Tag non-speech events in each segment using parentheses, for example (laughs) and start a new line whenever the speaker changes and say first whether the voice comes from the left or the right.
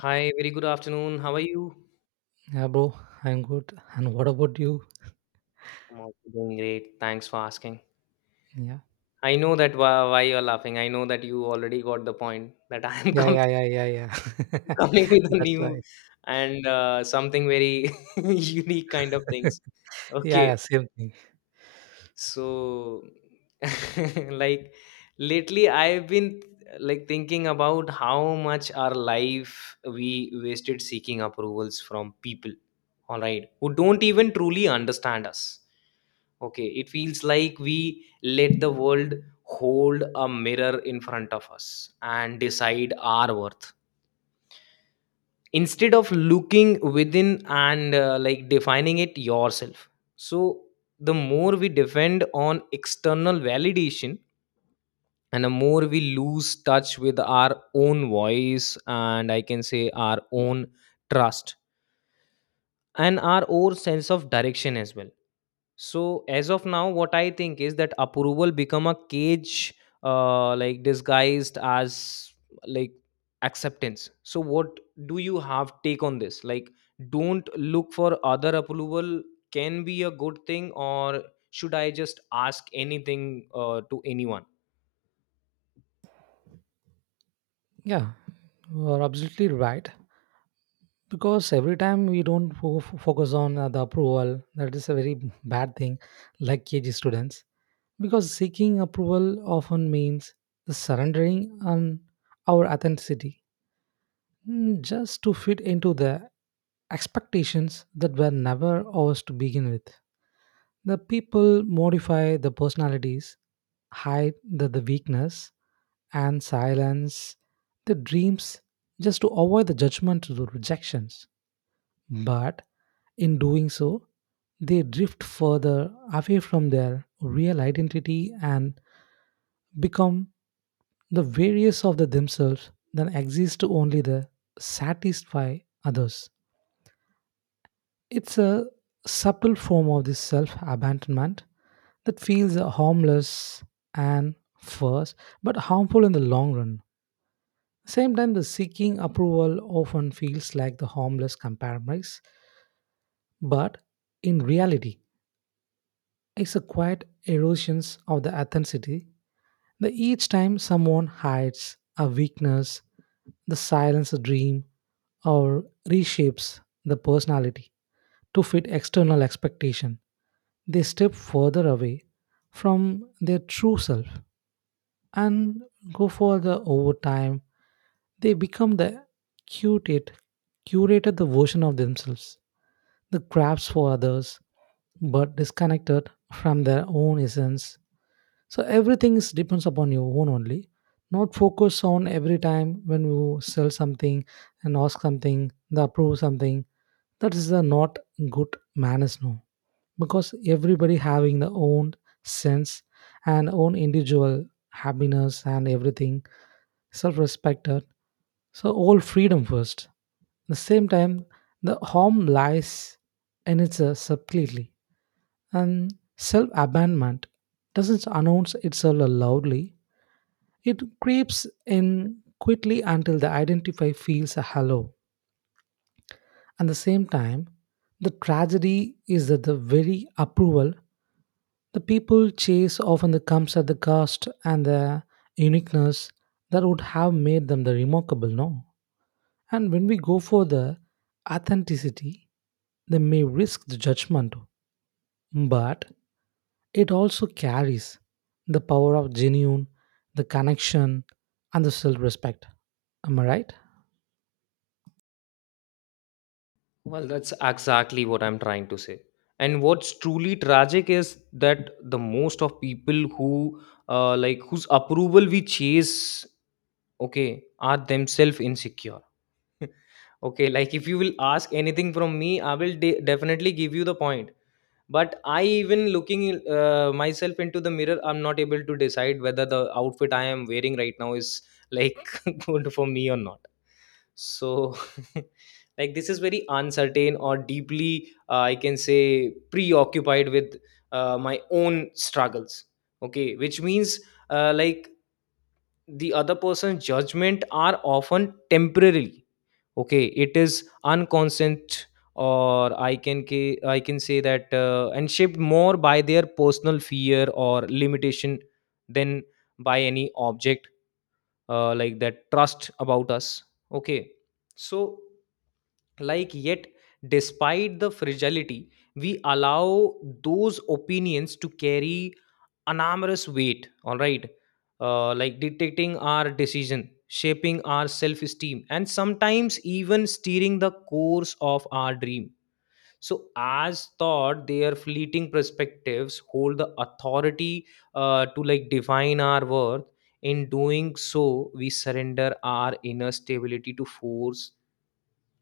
left: Hi, very good afternoon. How are you?
right: Yeah, bro, I'm good. And what about you?
left: I'm also doing great. Thanks for asking.
right: Yeah.
left: I know that why you're laughing. I know that you already got the point that (laughs) I am
right: Yeah,
left: coming
right: yeah, yeah, yeah, yeah.
left: (laughs)
right: (laughs)
left: coming with a
right: That's right.
left: new and something very (laughs) unique kind of things.
right: Yeah, yeah,
left: Okay.
right: same thing.
left: So, (laughs) like, lately I've been like thinking about how much our life we wasted seeking approvals from people, all right, who don't even truly understand us. Okay, it feels like we let the world hold a mirror in front of us and decide our worth instead of looking within and like defining it yourself. So the more we depend on external validation and the more we lose touch with our own voice, and I can say our own trust and our own sense of direction as well. So as of now, what I think is that approval become a cage, like disguised as like acceptance. So what do you have take on this? Like, don't look for other approval can be a good thing, or should I just ask anything to anyone?
right: Yeah, you're absolutely right. Because every time we don't focus on the approval, that is a very bad thing, like KG students. Because seeking approval often means the surrendering on our authenticity, just to fit into the expectations that were never ours to begin with. The people modify the personalities, hide the weakness, and silence the dreams just to avoid the judgment or rejections. But in doing so, they drift further away from their real identity and become the various of the themselves that exist to only the satisfy others. It's a subtle form of this self abandonment that feels harmless and first, but harmful in the long run. Same time, the seeking approval often feels like the harmless compromise, but in reality, it's a quiet erosion of the authenticity. That each time someone hides a weakness, the silence a dream, or reshapes the personality to fit external expectation, they step further away from their true self and go further over time. They become the curated, curated the version of themselves, the crafts for others, but disconnected from their own essence. So everything is depends upon your own only. Not focus on every time when you sell something and ask something, the approve something. That is the not good manners. No, because everybody having their own sense and own individual happiness and everything self-respect, so all freedom first. At the same time, the harm lies in its subtlety, and self-abandonment doesn't announce itself loudly. It creeps in quickly until the identify feels a hello. At the same time, the tragedy is that the very approval, the people chase often the comes at the cost and the uniqueness that would have made them the remarkable, no? And when we go for the authenticity, they may risk the judgment, but it also carries the power of genuine, the connection, and the self respect. Am I right?
left: Well, that's exactly what I'm trying to say. And what's truly tragic is that the most of people who like whose approval we chase, okay, are themselves insecure. (laughs) Okay, like if you will ask anything from me, I will definitely give you the point, but I even looking myself into the mirror, I'm not able to decide whether the outfit I am wearing right now is, like, (laughs) good for me or not. So (laughs) like this is very uncertain, or deeply, I can say, preoccupied with my own struggles, okay, which means like the other person's judgment are often temporary, okay, it is unconscious, or I can say that, and shaped more by their personal fear or limitation than by any object, like that trust about us, okay. So like, yet, despite the fragility, we allow those opinions to carry an armorous weight, all right, like dictating our decision, shaping our self-esteem, and sometimes even steering the course of our dream. So, as thought, their fleeting perspectives hold the authority to like define our worth. In doing so, we surrender our inner stability to force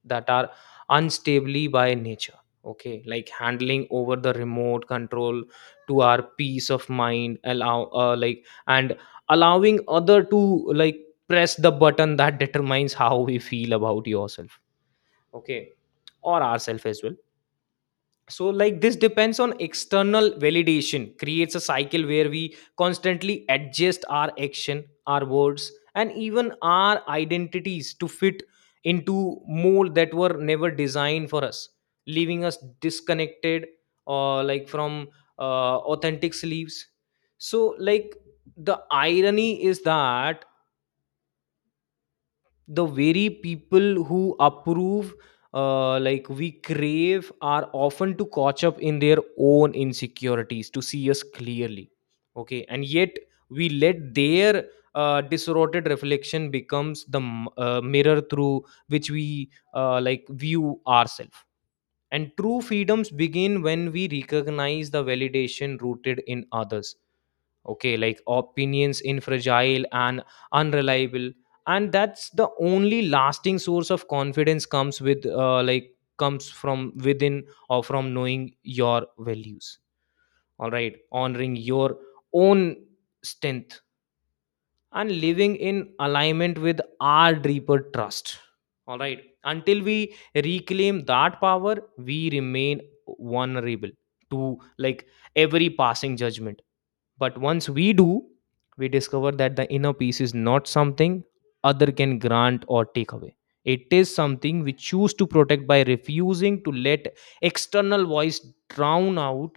left: that are unstably by nature, okay, like handling over the remote control to our peace of mind, allowing other to like press the button that determines how we feel about yourself, okay, or ourself as well. So like this depends on external validation creates a cycle where we constantly adjust our action, our words, and even our identities to fit into mold that were never designed for us, leaving us disconnected, or like from authentic sleeves. So like the irony is that the very people who approve, like we crave, are often to catch up in their own insecurities to see us clearly, okay, and yet we let their distorted reflection becomes the mirror through which we like view ourselves. And true freedoms begin when we recognize the validation rooted in others, okay, like opinions in fragile and unreliable, and that's the only lasting source of confidence comes from within, or from knowing your values, all right, honoring your own strength and living in alignment with our deeper trust, all right, until we reclaim that power we remain vulnerable to like every passing judgment. But once we do, we discover that the inner peace is not something other can grant or take away. It is something we choose to protect by refusing to let external voice drown out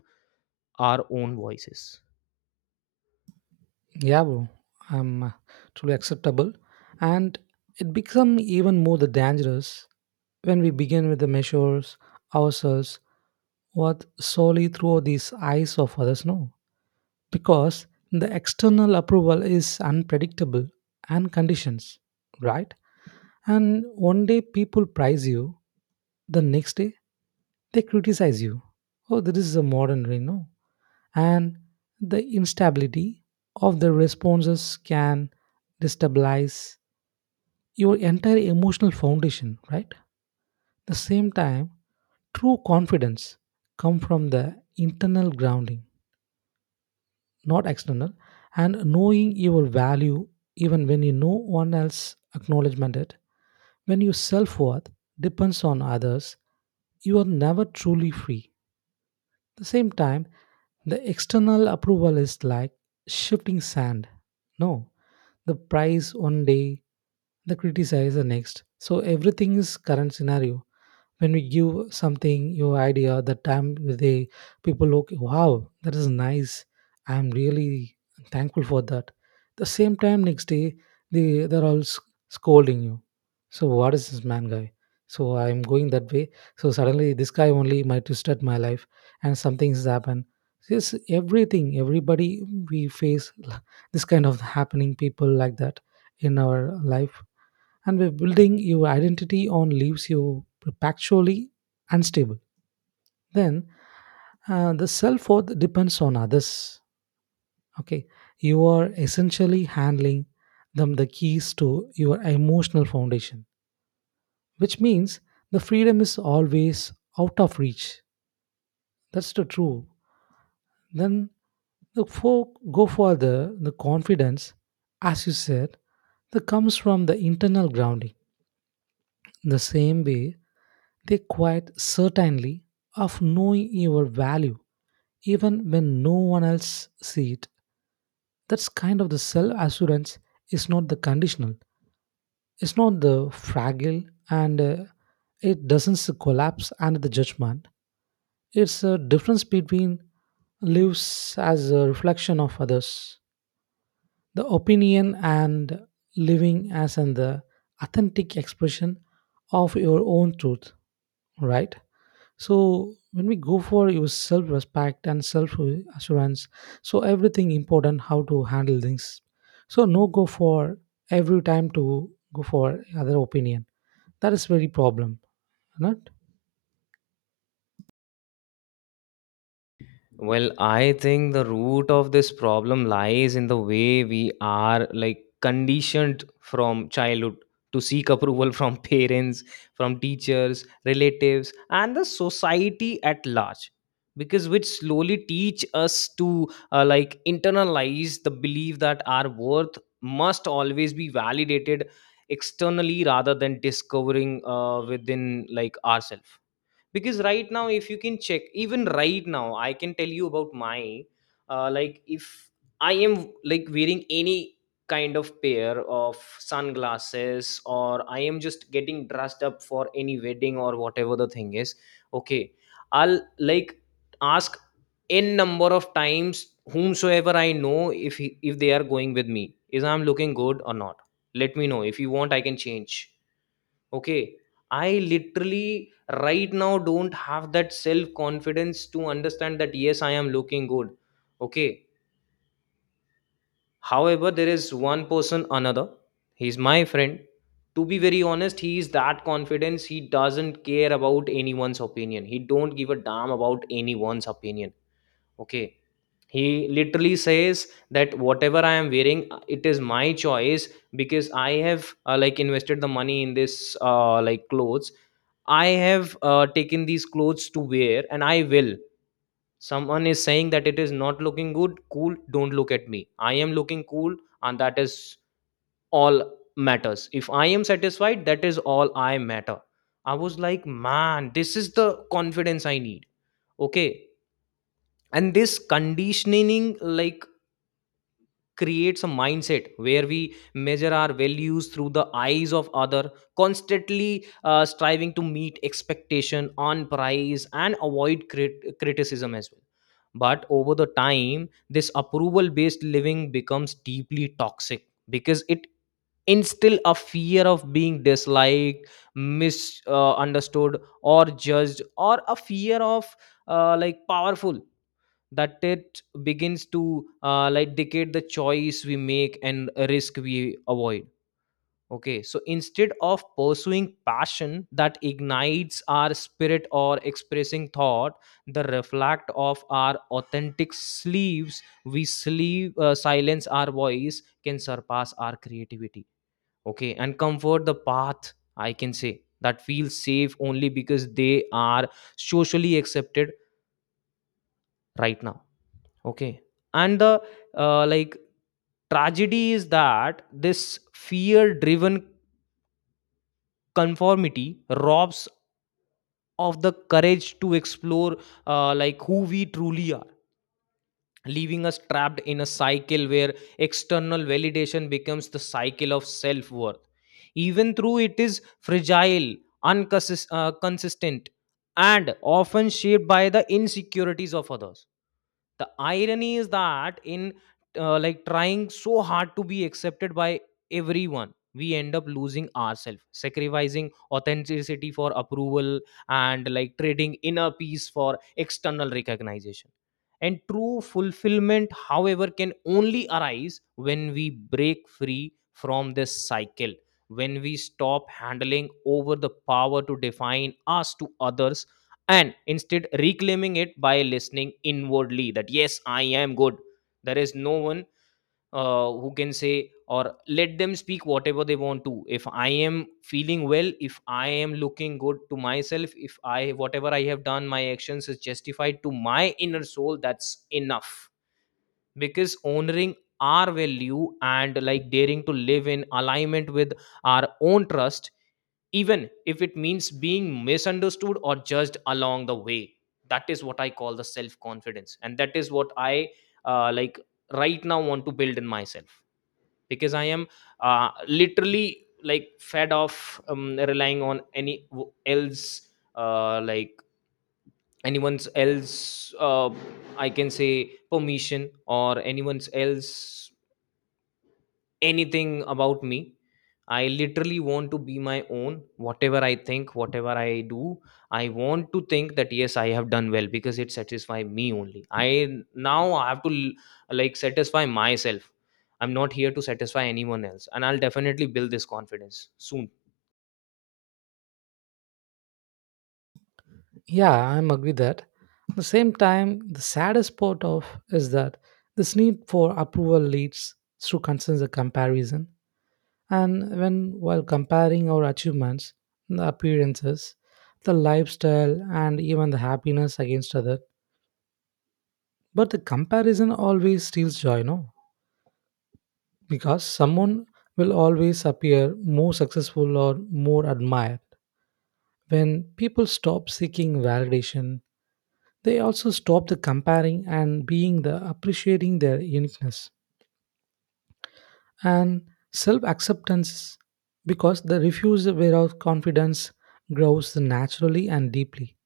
left: our own voices.
right: Yeah, bro, I'm truly acceptable, and it become even more the dangerous when we begin with the measures ourselves what solely through these eyes of others know, because the external approval is unpredictable and conditions, right? And one day people praise you, the next day they criticize you. Oh, this is a modern way, no? And the instability of the responses can destabilize your entire emotional foundation, right? The same time, true confidence come from the internal grounding, not external, and knowing your value even when you know one else acknowledgement it. When your self-worth depends on others, you are never truly free. The same time, the external approval is like shifting sand. No, the price one day, the criticize the next. So everything is current scenario. When we give something your idea the time, they people look, wow, that is nice. I'm really thankful for that. The same time, next day, they're all scolding you. So what is this, man, guy? So I'm going that way. So suddenly this guy only might twisted my life and something's happened. This everything, everybody, we face (laughs) this kind of happening people like that in our life. And by building your identity on leaves you perpetually unstable. Then, the self worth depends on others, okay, you are essentially handling them the keys to your emotional foundation, which means the freedom is always out of reach. That's the true. Then look for, go for the confidence, as you said, that comes from the internal grounding. The same way, they quite certainly of knowing your value even when no one else see it. That's kind of the self-assurance is not the conditional. It's not the fragile, and it doesn't collapse under the judgment. It's a difference between lives as a reflection of others. The opinion and living as an the authentic expression of your own truth, right? So when we go for your self-respect and self-assurance, so everything important how to handle things. So no go for every time to go for other opinion. That is very problem, not?
left: Well, I think the root of this problem lies in the way we are like conditioned from childhood to seek approval from (laughs) parents, from teachers, relatives, and the society at large. Because which slowly teach us to like internalize the belief that our worth must always be validated externally rather than discovering within like ourselves. Because right now, if you can check, even right now, I can tell you about my, like, if I am like wearing any kind of pair of sunglasses, or I am just getting dressed up for any wedding or whatever the thing is, okay, I'll like ask n number of times whomsoever I know, if if they are going with me, is I'm looking good or not. Let me know if you want, I can change. Okay, I literally right now don't have that self confidence to understand that yes, I am looking good. Okay, however, there is one person, another, he's my friend. To be very honest, he is that confidence. He doesn't care about anyone's opinion. He don't give a damn about anyone's opinion. Okay, he literally says that whatever I am wearing, it is my choice, because I have like invested the money in this, like, clothes. I have taken these clothes to wear, and I will someone is saying that it is not looking good, cool, don't look at me, I am looking cool, and that is all matters. If I am satisfied, that is all I matter. I was like, man, this is the confidence I need, okay. And this conditioning, like, creates a mindset where we measure our values through the eyes of other, constantly striving to meet expectation on price and avoid criticism as well. But over the time, this approval based living becomes deeply toxic because it instill a fear of being disliked, misunderstood, understood, or judged, or a fear of, like, powerful, that it begins to like dictate the choice we make and risk we avoid, okay. So instead of pursuing passion that ignites our spirit or expressing thought the reflect of our authentic sleeves, we sleep silence our voice, can surpass our creativity, okay, and comfort the path I can say that feels safe only because they are socially accepted right now. Okay. And the, like, tragedy is that this fear driven conformity robs of the courage to explore, like, who we truly are, leaving us trapped in a cycle where external validation becomes the cycle of self worth, even though it is fragile, unconsistent consistent, and often shaped by the insecurities of others. The irony is that, in like trying so hard to be accepted by everyone, we end up losing ourselves, sacrificing authenticity for approval, and like trading inner peace for external recognition. And true fulfillment, however, can only arise when we break free from this cycle, when we stop handling over the power to define us to others and instead reclaiming it by listening inwardly that yes, I am good. There is no one who can say, or let them speak whatever they want to, if I am feeling well, if I am looking good to myself, if I whatever I have done my actions is justified to my inner soul, that's enough. Because honoring our value and like daring to live in alignment with our own trust, even if it means being misunderstood or judged along the way, that is what I call the self confidence, and that is what I, like, right now want to build in myself, because I am, literally like, fed off, relying on uh, like anyone's else, I can say, permission, or anyone's else anything about me. I literally want to be my own. Whatever I think, whatever I do, I want to think that yes, I have done well because it satisfies me only. I now I have to like satisfy myself. I'm not here to satisfy anyone else, and I'll definitely build this confidence soon.
right: Yeah, I'm agree that. At the same time, the saddest part of is that this need for approval leads through concerns of comparison. And when while comparing our achievements, the appearances, the lifestyle, and even the happiness against other, but the comparison always steals joy, no? Because someone will always appear more successful or more admired. When people stop seeking validation, they also stop the comparing and being the appreciating their uniqueness and self acceptance, because the refusal where confidence grows naturally and deeply.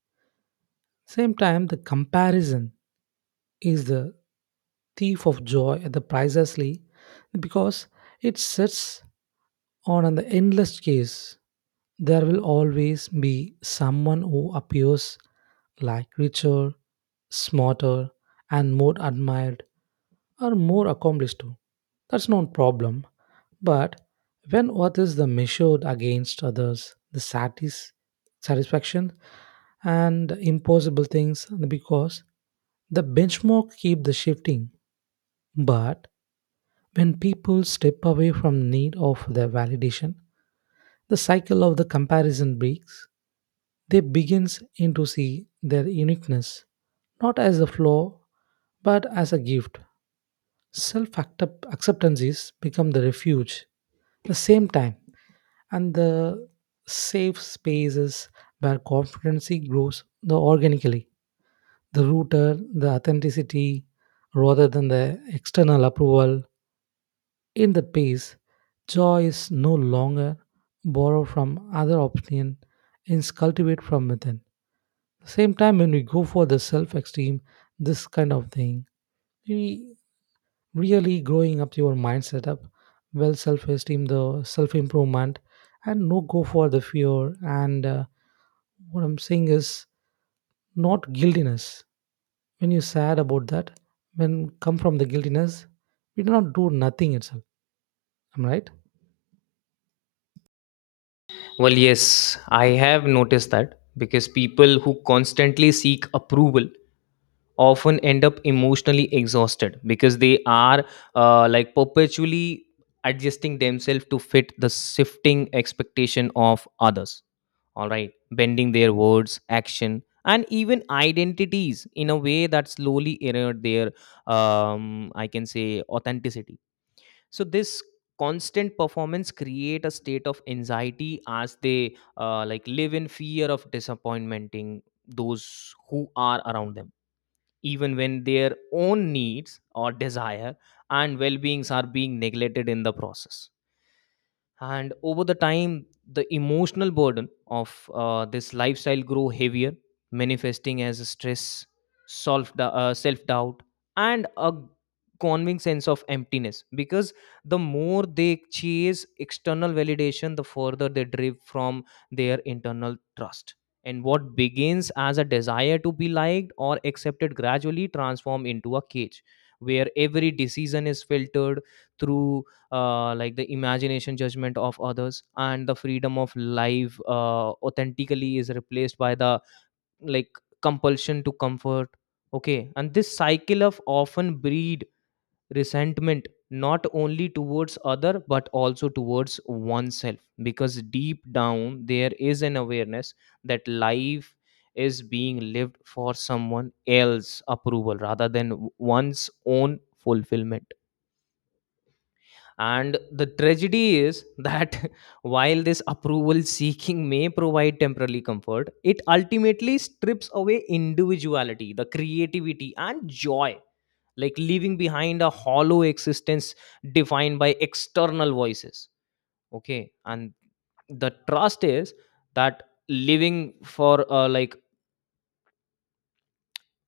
right: Same time, the comparison is the thief of joy at the pricelessly, because it sets or on the endless case, there will always be someone who appears like richer, smarter, and more admired or more accomplished too. That's not a problem. But when what is the measured against others, the satisfaction and impossible things, because the benchmark keep the shifting. But when people step away from need of their validation, the cycle of the comparison breaks. They begins in to see their uniqueness not as a flaw but as a gift. Self acceptance is become the refuge. The same time and the safe spaces where confidence grows the organically. The rooter, the authenticity rather than the external approval. In that pace, joy is no longer borrowed from other opinion and is cultivated from within. At the same time, when we go for the self-esteem, this kind of thing, we really growing up your mindset up. Well, self-esteem, the self-improvement, and no go for the fear. And what I'm saying is not guiltiness. When you sad about that, when come from the guiltiness, we do not do nothing itself. Am right?
left: Well, yes, I have noticed that because people who constantly seek approval often end up emotionally exhausted because they are like perpetually adjusting themselves to fit the shifting expectation of others, all right, bending their words, action and even identities in a way that slowly erode their, I can say, authenticity. So this constant performance create a state of anxiety as they, like, live in fear of disappointing those who are around them, even when their own needs or desire and well beings are being neglected in the process. And over the time, the emotional burden of this lifestyle grow heavier, manifesting as stress, self doubt, and a convincing sense of emptiness, because the more they chase external validation, the further they drift from their internal trust. And what begins as a desire to be liked or accepted gradually transform into a cage where every decision is filtered through the imagination judgment of others, and the freedom of life authentically is replaced by the, like, compulsion to comfort. Okay. And this cycle of often breed resentment, not only towards other but also towards oneself, because deep down there is an awareness that life is being lived for someone else approval rather than one's own fulfillment. And the tragedy is that (laughs) while this approval seeking may provide temporary comfort, it ultimately strips away individuality, the creativity, and joy, like leaving behind a hollow existence defined by external voices. Okay. And the trust is that living for, like,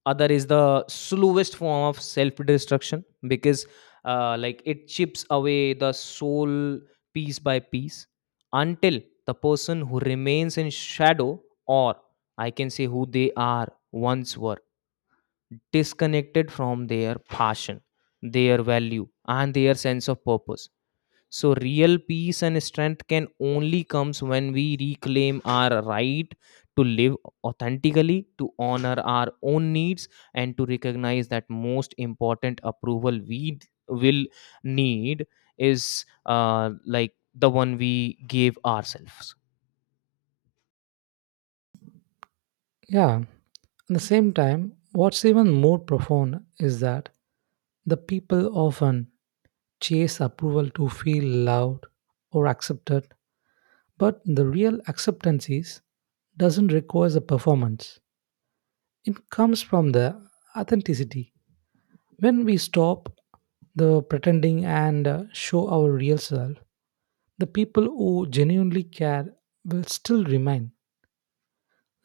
left: other is the slowest form of self destruction, because like it chips away the soul piece by piece until the person who remains in shadow, or I can say who they are once were, disconnected from their passion, their value, and their sense of purpose. So real peace and strength can only comes when we reclaim our right to live authentically, to honor our own needs, and to recognize that most important approval we will need is like the one we gave ourselves.
right: Yeah. At the same time, what's even more profound is that the people often chase approval to feel loved or accepted, but the real acceptance is doesn't require a performance. It comes from the authenticity. When we stop the pretending and show our real self, the people who genuinely care will still remain.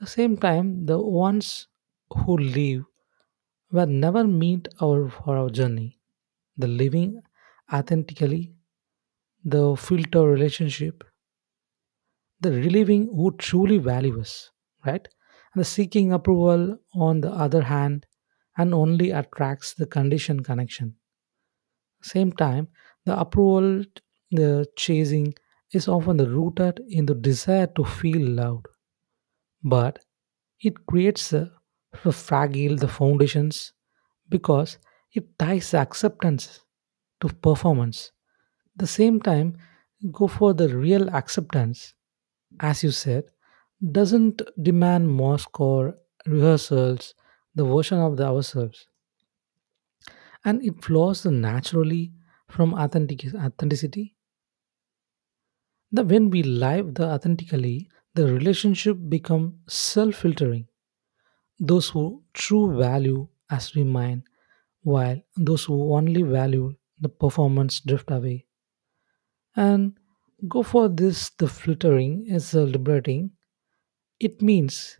right: At the same time, the ones who leave were never meant our, for our journey. The living authentically, the filter relationship, the relieving who truly value us, right? And the seeking approval, on the other hand, and only attracts the conditioned connection. Same time, the approval, the chasing is often the rooted in the desire to feel loved, but it creates a fragile the foundations, because it ties acceptance to performance. The same time, go for the real acceptance, as you said, doesn't demand mosque or rehearsals, the version of the ourselves, and it flows naturally from authentic authenticity. The when we live the authentically, the relationship become self-filtering. Those who true value as we mine, while those who only value the performance drift away. And go for this the filtering is a liberating. It means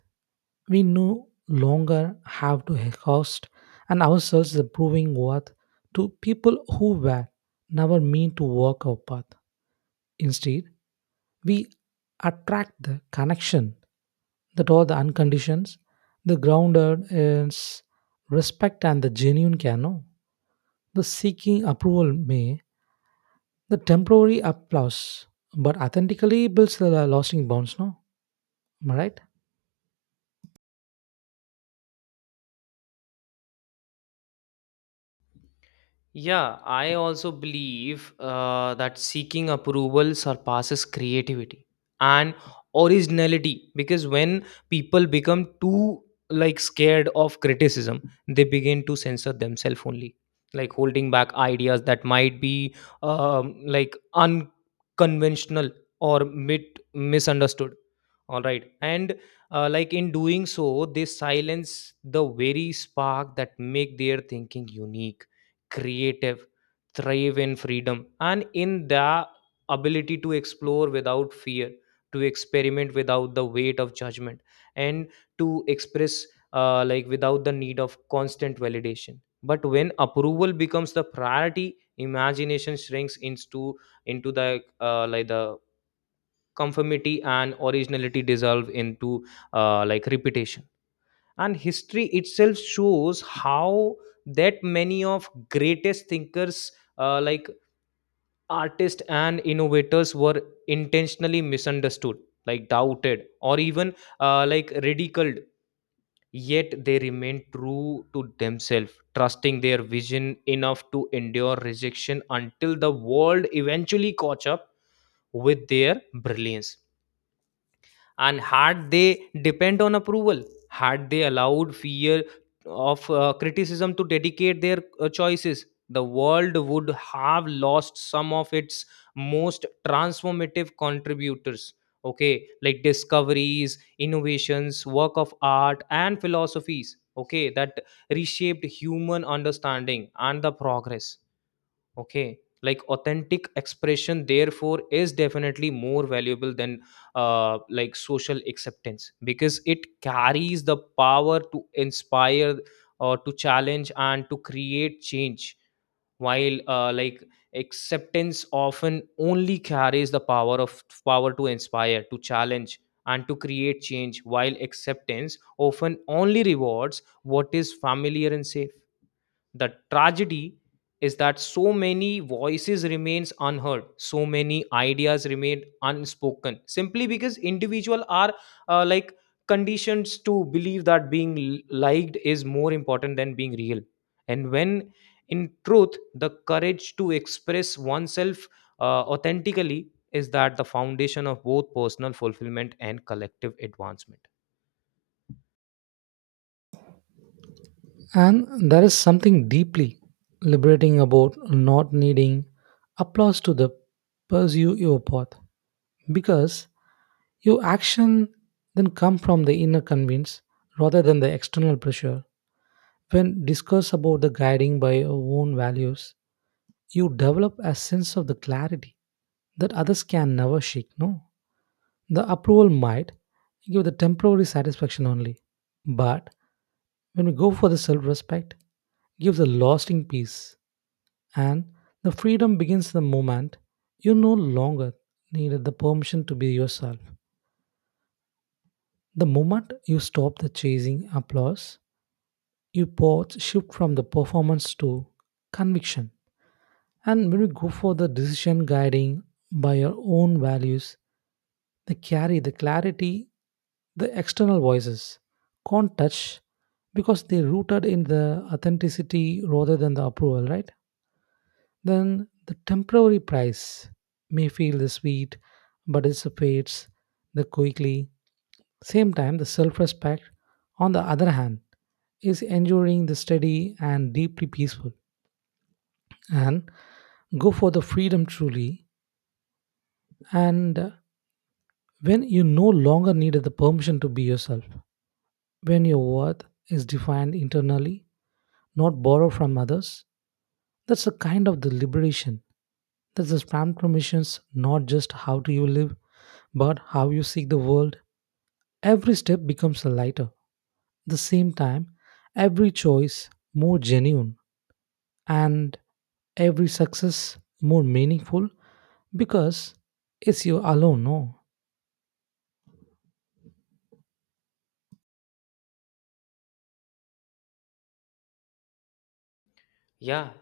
right: we no longer have to host and ourselves the proving worth to people who were never mean to walk our path. Instead, we attract the connection that all the unconditions, the grounded is respect and the genuine care. No, the seeking approval may the temporary applause, but authentically builds the lasting bonds. No, am I right?
left: Yeah, I also believe that seeking approval surpasses creativity and originality, because when people become too, like, scared of criticism, they begin to censor themselves only, like holding back ideas that might be, like, unconventional or bit misunderstood. All right. And, like, in doing so, they silence the very spark that make their thinking unique, creative, thrive in freedom, and in the ability to explore without fear, to experiment without the weight of judgment, and to express, like, without the need of constant validation. But when approval becomes the priority, imagination shrinks into the conformity, and originality dissolve into, like, repetition. And history itself shows how that many of greatest thinkers, like artists and innovators, were intentionally misunderstood, like doubted, or even, like, ridiculed, yet they remained true to themselves, trusting their vision enough to endure rejection until the world eventually caught up with their brilliance. And had they depend on approval, had they allowed fear of criticism to dedicate their choices, the world would have lost some of its most transformative contributors. Okay, like discoveries, innovations, work of art and philosophies, okay, that reshaped human understanding and the progress. Okay, like authentic expression therefore is definitely more valuable than, like, social acceptance, because it carries the power to inspire, or to challenge and to create change, while, like, acceptance often only carries the power of power to inspire, to challenge, and to create change, while acceptance often only rewards what is familiar and safe. The tragedy is that so many voices remains unheard, so many ideas remain unspoken, simply because individuals are, like, conditioned to believe that being liked is more important than being real. And when, in truth, the courage to express oneself authentically is that the foundation of both personal fulfillment and collective advancement.
right: And there is something deeply liberating about not needing applause to the pursue your path, because your action then come from the inner convince rather than the external pressure. When discussed about the guiding by your own values, you develop a sense of the clarity that others can never shake. No, the approval might give the temporary satisfaction only, but when we go for the self respect, gives a lasting peace, and the freedom begins the moment you no longer needed the permission to be yourself. The moment you stop the chasing applause, your thoughts shift from the performance to conviction. And when we go for the decision guiding by our own values, they carry the clarity the external voices can't touch, because they're rooted in the authenticity rather than the approval, right? Then the temporary price may feel the sweet, but it fades the quickly. Same time, the self-respect, on the other hand, is enduring the steady and deeply peaceful. And go for the freedom truly, and when you no longer need the permission to be yourself, when your worth is defined internally, not borrowed from others, that's a kind of the liberation. That's the spam permissions not just how do you live but how you see the world. Every step becomes a lighter. The same time, every choice more genuine, and every success more meaningful, because it's you alone, no?
left: Yeah,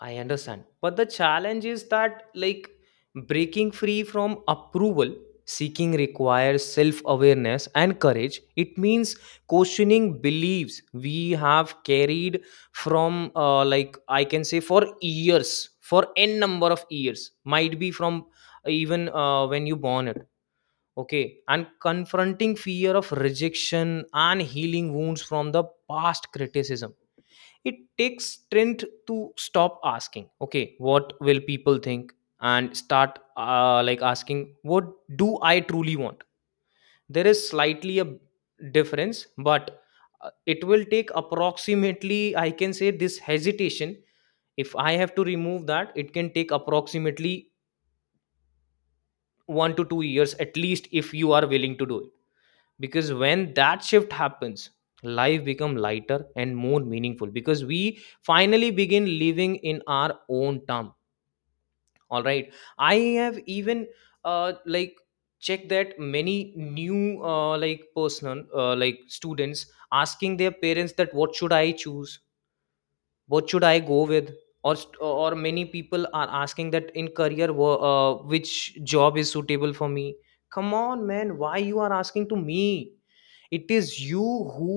left: I understand. But the challenge is that, like, breaking free from approval seeking requires self awareness and courage. It means questioning beliefs we have carried from, like, I can say, for years, for n number of years, might be from even when you born it. Okay. And confronting fear of rejection and healing wounds from the past criticism, it takes strength to stop asking, okay, what will people think, and start, like, asking what do I truly want. There is slightly a difference, but it will take approximately, I can say, this hesitation, if I have to remove that, it can take approximately 1 to 2 years at least if you are willing to do it. Because when that shift happens, life become lighter and more meaningful, because we finally begin living in our own term. All right. I have even, like, checked that many new, like, personal, like, students asking their parents that what should I choose, what should I go with, or many people are asking that in career which job is suitable for me. Come on, man, why you are asking to me? It is you who,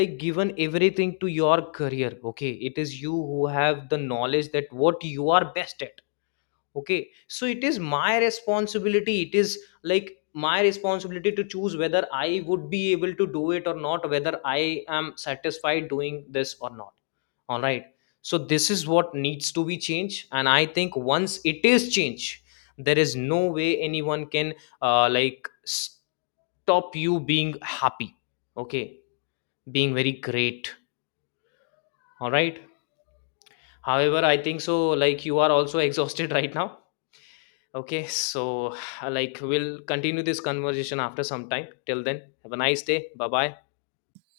left: like, given everything to your career. Okay, it is you who have the knowledge that what you are best at. Okay, so it is my responsibility, it is, like, my responsibility to choose whether I would be able to do it or not, whether I am satisfied doing this or not. All right. So this is what needs to be changed, and I think once it is changed, there is no way anyone can, like, stop you being happy. Okay. Being very great. All right. However, I think so, like, you are also (laughs) exhausted right now. Okay, so (sighs) like we'll continue this conversation after some time. Till then, have a nice day. Bye bye.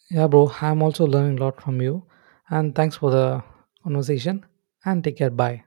right: Yeah, bro, I'm also learning a lot from you. And thanks for the conversation. And take care. Bye.